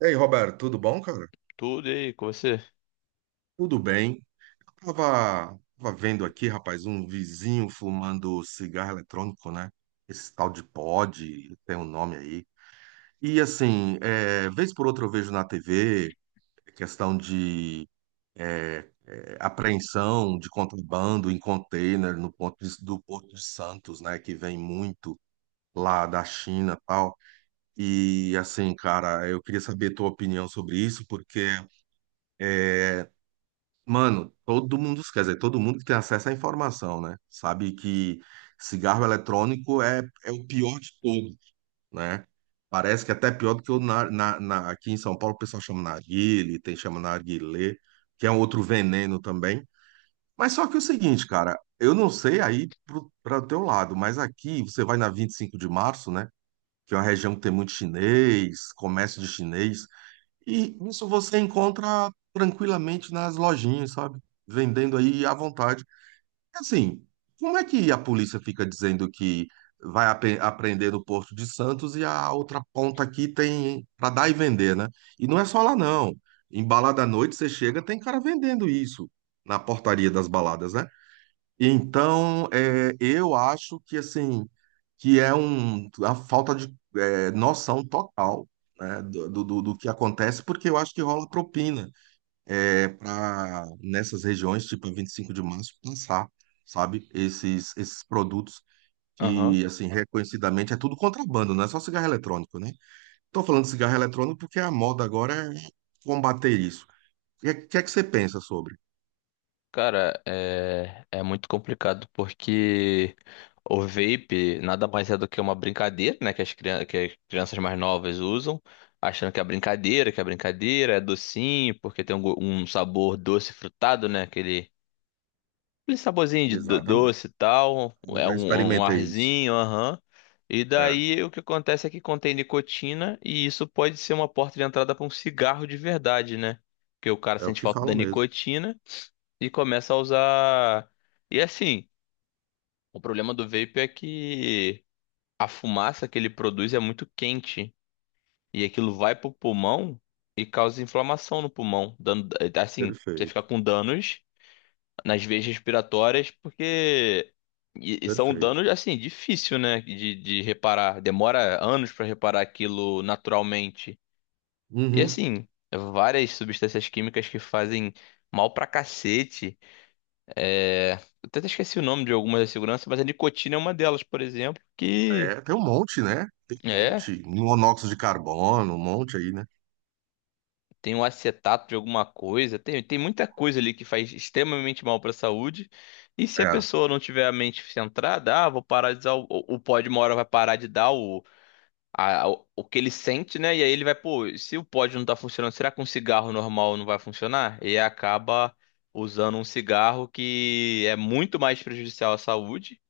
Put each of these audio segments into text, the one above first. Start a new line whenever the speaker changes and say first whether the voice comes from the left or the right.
right: E aí, Roberto, tudo bom, cara?
left: Tudo, e aí com você?
right: Tudo bem. Eu tava vendo aqui, rapaz, um vizinho fumando cigarro eletrônico, né? Esse tal de pod, tem um nome aí. E assim, é, vez por outra eu vejo na TV questão de apreensão de contrabando em container no do Porto de Santos, né? Que vem muito lá da China e tal. E assim, cara, eu queria saber a tua opinião sobre isso, porque mano, todo mundo, quer dizer, todo mundo que tem acesso à informação, né? Sabe que cigarro eletrônico é o pior de tudo, né? Parece que é até pior do que o aqui em São Paulo o pessoal chama narguile, tem chama narguilé, que é um outro veneno também. Mas só que é o seguinte, cara, eu não sei aí para o teu lado, mas aqui você vai na 25 de Março, né? Que é uma região que tem muito chinês, comércio de chinês. E isso você encontra tranquilamente nas lojinhas, sabe? Vendendo aí à vontade. Assim, como é que a polícia fica dizendo que apreender no Porto de Santos e a outra ponta aqui tem para dar e vender, né? E não é só lá, não. Em balada à noite, você chega, tem cara vendendo isso na portaria das baladas, né? Então, é, eu acho que assim, a falta de noção total, né, do que acontece, porque eu acho que rola propina, é, para nessas regiões, tipo a 25 de Março, lançar, sabe, esses produtos
left: Aham.
right: que, assim, reconhecidamente é tudo contrabando, não é só cigarro eletrônico, né? Estou falando de cigarro eletrônico porque a moda agora é combater isso. É que você pensa sobre?
left: Cara, é muito complicado porque o vape nada mais é do que uma brincadeira, né? Que as crianças mais novas usam, achando que é brincadeira, é docinho, porque tem um sabor doce frutado, né? Aquele saborzinho de
right: Exatamente.
left: doce e tal,
right: Eu
left: é
right: já
left: um
right: experimentei isso.
left: arzinho, aham. E
right: É.
left: daí o que acontece é que contém nicotina e isso pode ser uma porta de entrada para um cigarro de verdade, né? Porque o cara
right: É o
left: sente
right: que
left: falta da
right: falam mesmo.
left: nicotina e começa a usar. E assim, o problema do vape é que a fumaça que ele produz é muito quente e aquilo vai pro pulmão e causa inflamação no pulmão, dando assim, você fica
right: Perfeito,
left: com danos nas veias respiratórias, porque e são
right: perfeito.
left: danos assim difícil, né, de reparar. Demora anos para reparar aquilo naturalmente. E
right: Uhum.
left: assim, várias substâncias químicas que fazem mal pra cacete. É... eu Até esqueci o nome de algumas da segurança, mas a nicotina é uma delas, por exemplo, que
right: É, tem um monte, né? Tem um
left: é.
right: monte. Monóxido de carbono, um monte aí, né?
left: Tem um acetato de alguma coisa, tem muita coisa ali que faz extremamente mal para a saúde. E se a
right: É,
left: pessoa não tiver a mente centrada, ah, vou parar de usar o pódio, uma hora vai parar de dar o que ele sente, né? E aí ele vai, pô, se o pódio não tá funcionando, será que um cigarro normal não vai funcionar? E acaba usando um cigarro que é muito mais prejudicial à saúde.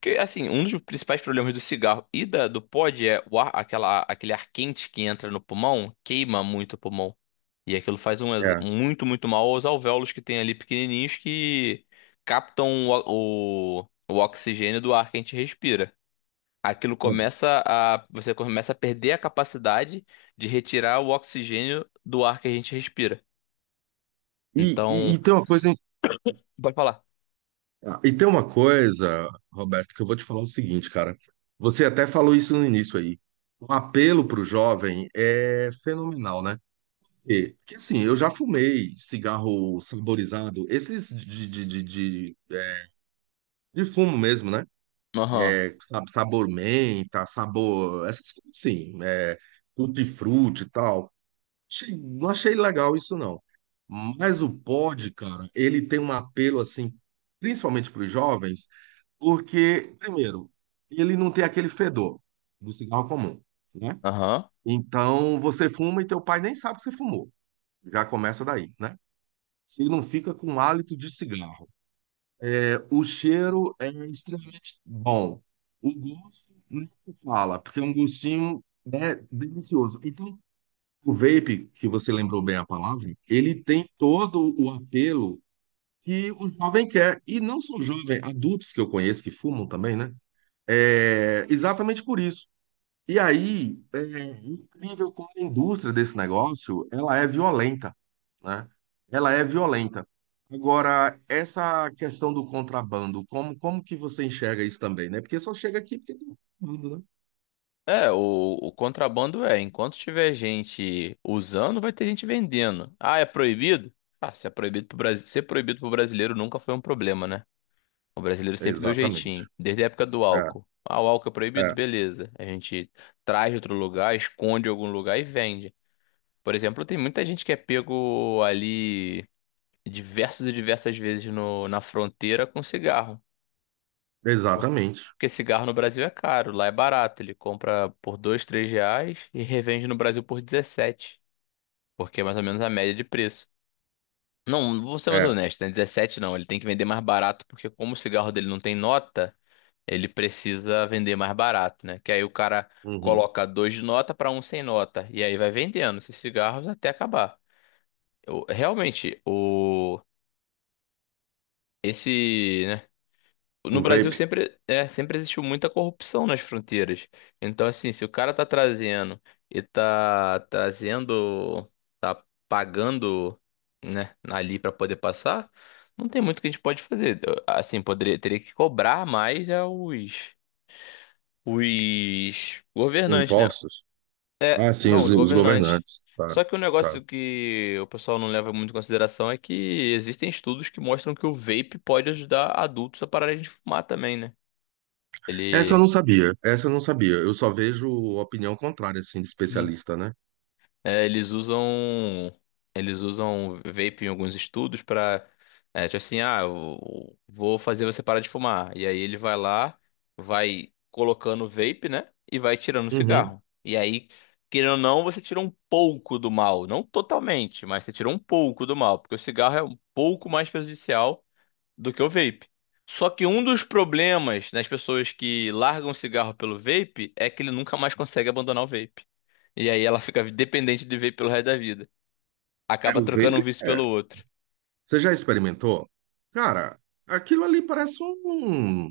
left: Porque, assim, um dos principais problemas do cigarro e do pod é aquele ar quente que entra no pulmão, queima muito o pulmão. E aquilo faz
right: é.
left: muito, muito mal aos alvéolos que tem ali pequenininhos que captam o oxigênio do ar que a gente respira. Aquilo
right: É.
left: você começa a perder a capacidade de retirar o oxigênio do ar que a gente respira.
right: E
left: Então,
right: tem uma
left: pode falar.
right: Roberto, que eu vou te falar o seguinte, cara. Você até falou isso no início aí. O apelo para o jovem é fenomenal, né? E, que assim, eu já fumei cigarro saborizado, esses de fumo mesmo, né?
left: Aham,
right: É, sabor menta, sabor, essas coisas assim, é, tutti-frutti e tal. Não achei legal isso, não. Mas o pod, cara, ele tem um apelo, assim, principalmente para os jovens, porque, primeiro, ele não tem aquele fedor do cigarro comum, né?
left: aham.
right: Então, você fuma e teu pai nem sabe que você fumou. Já começa daí, né? Você não fica com um hálito de cigarro. O cheiro é extremamente bom. O gosto nem se fala, porque é um gostinho, né, delicioso. Então, o vape, que você lembrou bem a palavra, ele tem todo o apelo que o jovem quer. E não só jovem, adultos que eu conheço que fumam também, né? É exatamente por isso. E aí, é incrível como a indústria desse negócio, ela é violenta, né? Ela é violenta. Agora, essa questão do contrabando, como que você enxerga isso também, né? Porque só chega aqui porque tem contrabando, né?
left: É, o, o contrabando é, enquanto tiver gente usando, vai ter gente vendendo. Ah, é proibido? Ah, se é proibido pro Brasil, ser proibido pro brasileiro nunca foi um problema, né? O brasileiro sempre deu
right: Exatamente.
left: jeitinho. Desde a época do
right: É,
left: álcool. Ah, o álcool é proibido?
right: é,
left: Beleza. A gente traz de outro lugar, esconde em algum lugar e vende. Por exemplo, tem muita gente que é pego ali diversas e diversas vezes na fronteira com cigarro. Porque,
right: exatamente.
left: porque cigarro no Brasil é caro, lá é barato. Ele compra por 2, 3 reais e revende no Brasil por 17. Porque é mais ou menos a média de preço. Não, vou ser mais
right: É.
left: honesto, né? 17 não, ele tem que vender mais barato, porque como o cigarro dele não tem nota. Ele precisa vender mais barato, né? Que aí o cara
right: Uhum.
left: coloca dois de nota para um sem nota. E aí vai vendendo esses cigarros até acabar. Realmente, né? No
right: O
left: Brasil
right: vape,
left: sempre, é, sempre existiu muita corrupção nas fronteiras. Então, assim, se o cara tá trazendo e tá trazendo, tá pagando, né, ali para poder passar, não tem muito que a gente pode fazer. Assim, poderia, teria que cobrar mais aos. Os governantes, né?
right: impostos. Ah, sim,
left: Não, os
right: os
left: governantes.
right: governantes. Tá,
left: Só que o
right: tá.
left: negócio que o pessoal não leva muito em consideração é que existem estudos que mostram que o vape pode ajudar adultos a pararem de fumar também, né?
right: Essa eu
left: Ele
right: não sabia, essa eu não sabia. Eu só vejo opinião contrária, assim, de especialista, né?
left: é, eles usam vape em alguns estudos para é, tipo assim, ah, eu vou fazer você parar de fumar. E aí ele vai lá, vai colocando o vape, né? E vai tirando o
right: Uhum.
left: cigarro. E aí, querendo ou não, você tira um pouco do mal, não totalmente, mas você tira um pouco do mal, porque o cigarro é um pouco mais prejudicial do que o vape. Só que um dos problemas nas pessoas que largam o cigarro pelo vape é que ele nunca mais consegue abandonar o vape. E aí ela fica dependente de vape pelo resto da vida.
right: É,
left: Acaba
right: o
left: trocando
right: vape
left: um vício pelo
right: é
left: outro.
right: você já experimentou? Cara, aquilo ali parece um,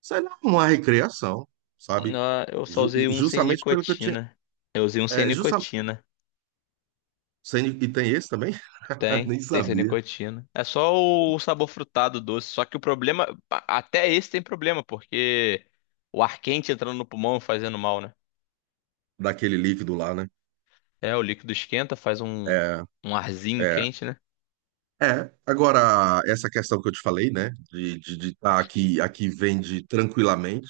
right: sei lá, uma recriação, sabe?
left: Não, eu só usei um sem
right: Justamente pelo que eu tinha.
left: nicotina. Eu usei um sem
right: É, justa,
left: nicotina.
right: sem- e tem esse também?
left: Tem,
right: Nem
left: tem sem
right: sabia
left: nicotina. É só o sabor frutado doce. Só que o problema, até esse tem problema, porque o ar quente entrando no pulmão e fazendo mal, né?
right: daquele líquido lá, né?
left: É, o líquido esquenta, faz um,
right: É,
left: um arzinho
right: é,
left: quente, né?
right: é. Agora, essa questão que eu te falei, né? De de tá aqui, aqui vende tranquilamente,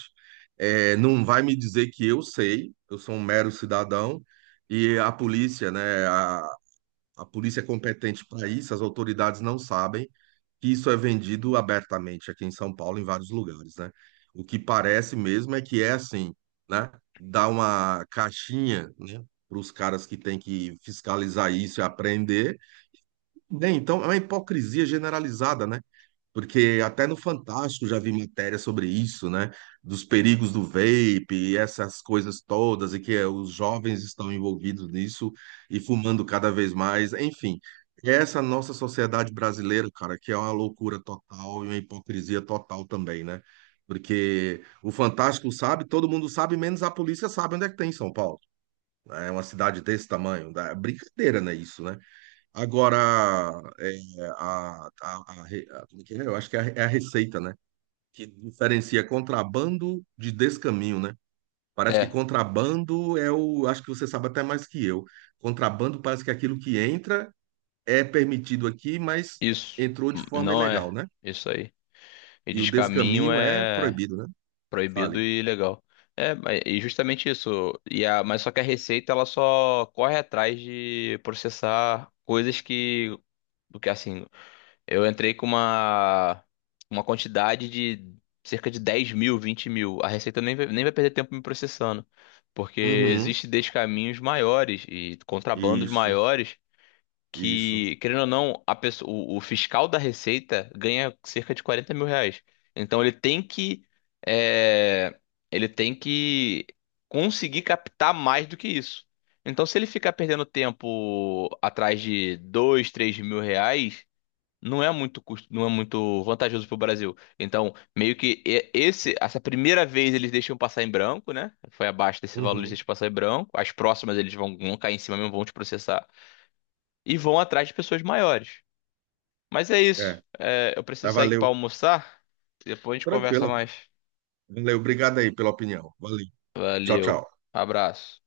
right: é, não vai me dizer que eu sei, eu sou um mero cidadão, e a polícia, né? A polícia é competente para isso, as autoridades não sabem que isso é vendido abertamente aqui em São Paulo, em vários lugares, né? O que parece mesmo é que é assim, né? Dá uma caixinha, né? Para os caras que têm que fiscalizar isso e apreender. Bem, então é uma hipocrisia generalizada, né? Porque até no Fantástico já vi matéria sobre isso, né? Dos perigos do vape e essas coisas todas, e que os jovens estão envolvidos nisso e fumando cada vez mais. Enfim, essa nossa sociedade brasileira, cara, que é uma loucura total e uma hipocrisia total também, né? Porque o Fantástico sabe, todo mundo sabe, menos a polícia sabe onde é que tem em São Paulo. Né? É uma cidade desse tamanho. É brincadeira, né? Isso, né? Agora, é, como é que é? Eu acho que é a, é a receita, né? Que diferencia contrabando de descaminho, né? Parece que
left: É,
right: contrabando é o. Acho que você sabe até mais que eu. Contrabando parece que é aquilo que entra é permitido aqui, mas
left: isso.
right: entrou de forma
left: Não
right: ilegal,
left: é
right: né?
left: isso aí. E
right: E o
left: descaminho
right: descaminho é
left: é.
right: proibido, né?
left: Proibido
right: Fale.
left: e ilegal. E justamente isso. E a, mas só que a Receita ela só corre atrás de processar coisas que, do que assim, eu entrei com uma quantidade de cerca de 10.000, 20.000. A Receita nem vai perder tempo me processando, porque
right: Uhum.
left: existe descaminhos maiores e contrabandos
right: Isso,
left: maiores
right: isso.
left: que, querendo ou não, a pessoa, o fiscal da Receita ganha cerca de 40.000 reais. Então ele tem que, é, ele tem que conseguir captar mais do que isso. Então se ele ficar perdendo tempo atrás de 2, 3.000 reais, não é muito custo, não é muito vantajoso para o Brasil. Então meio que essa primeira vez eles deixam passar em branco, né? Foi abaixo desse valor eles
right: Uhum.
left: deixam passar em branco. As próximas eles vão, vão cair em cima mesmo, vão te processar e vão atrás de pessoas maiores. Mas é isso.
right: É,
left: É, eu
right: tá,
left: preciso sair aqui para
right: valeu.
left: almoçar. Depois a gente conversa
right: Tranquila.
left: mais.
right: Valeu, obrigado aí pela opinião. Valeu. Tchau,
left: Valeu.
right: tchau.
left: Abraço.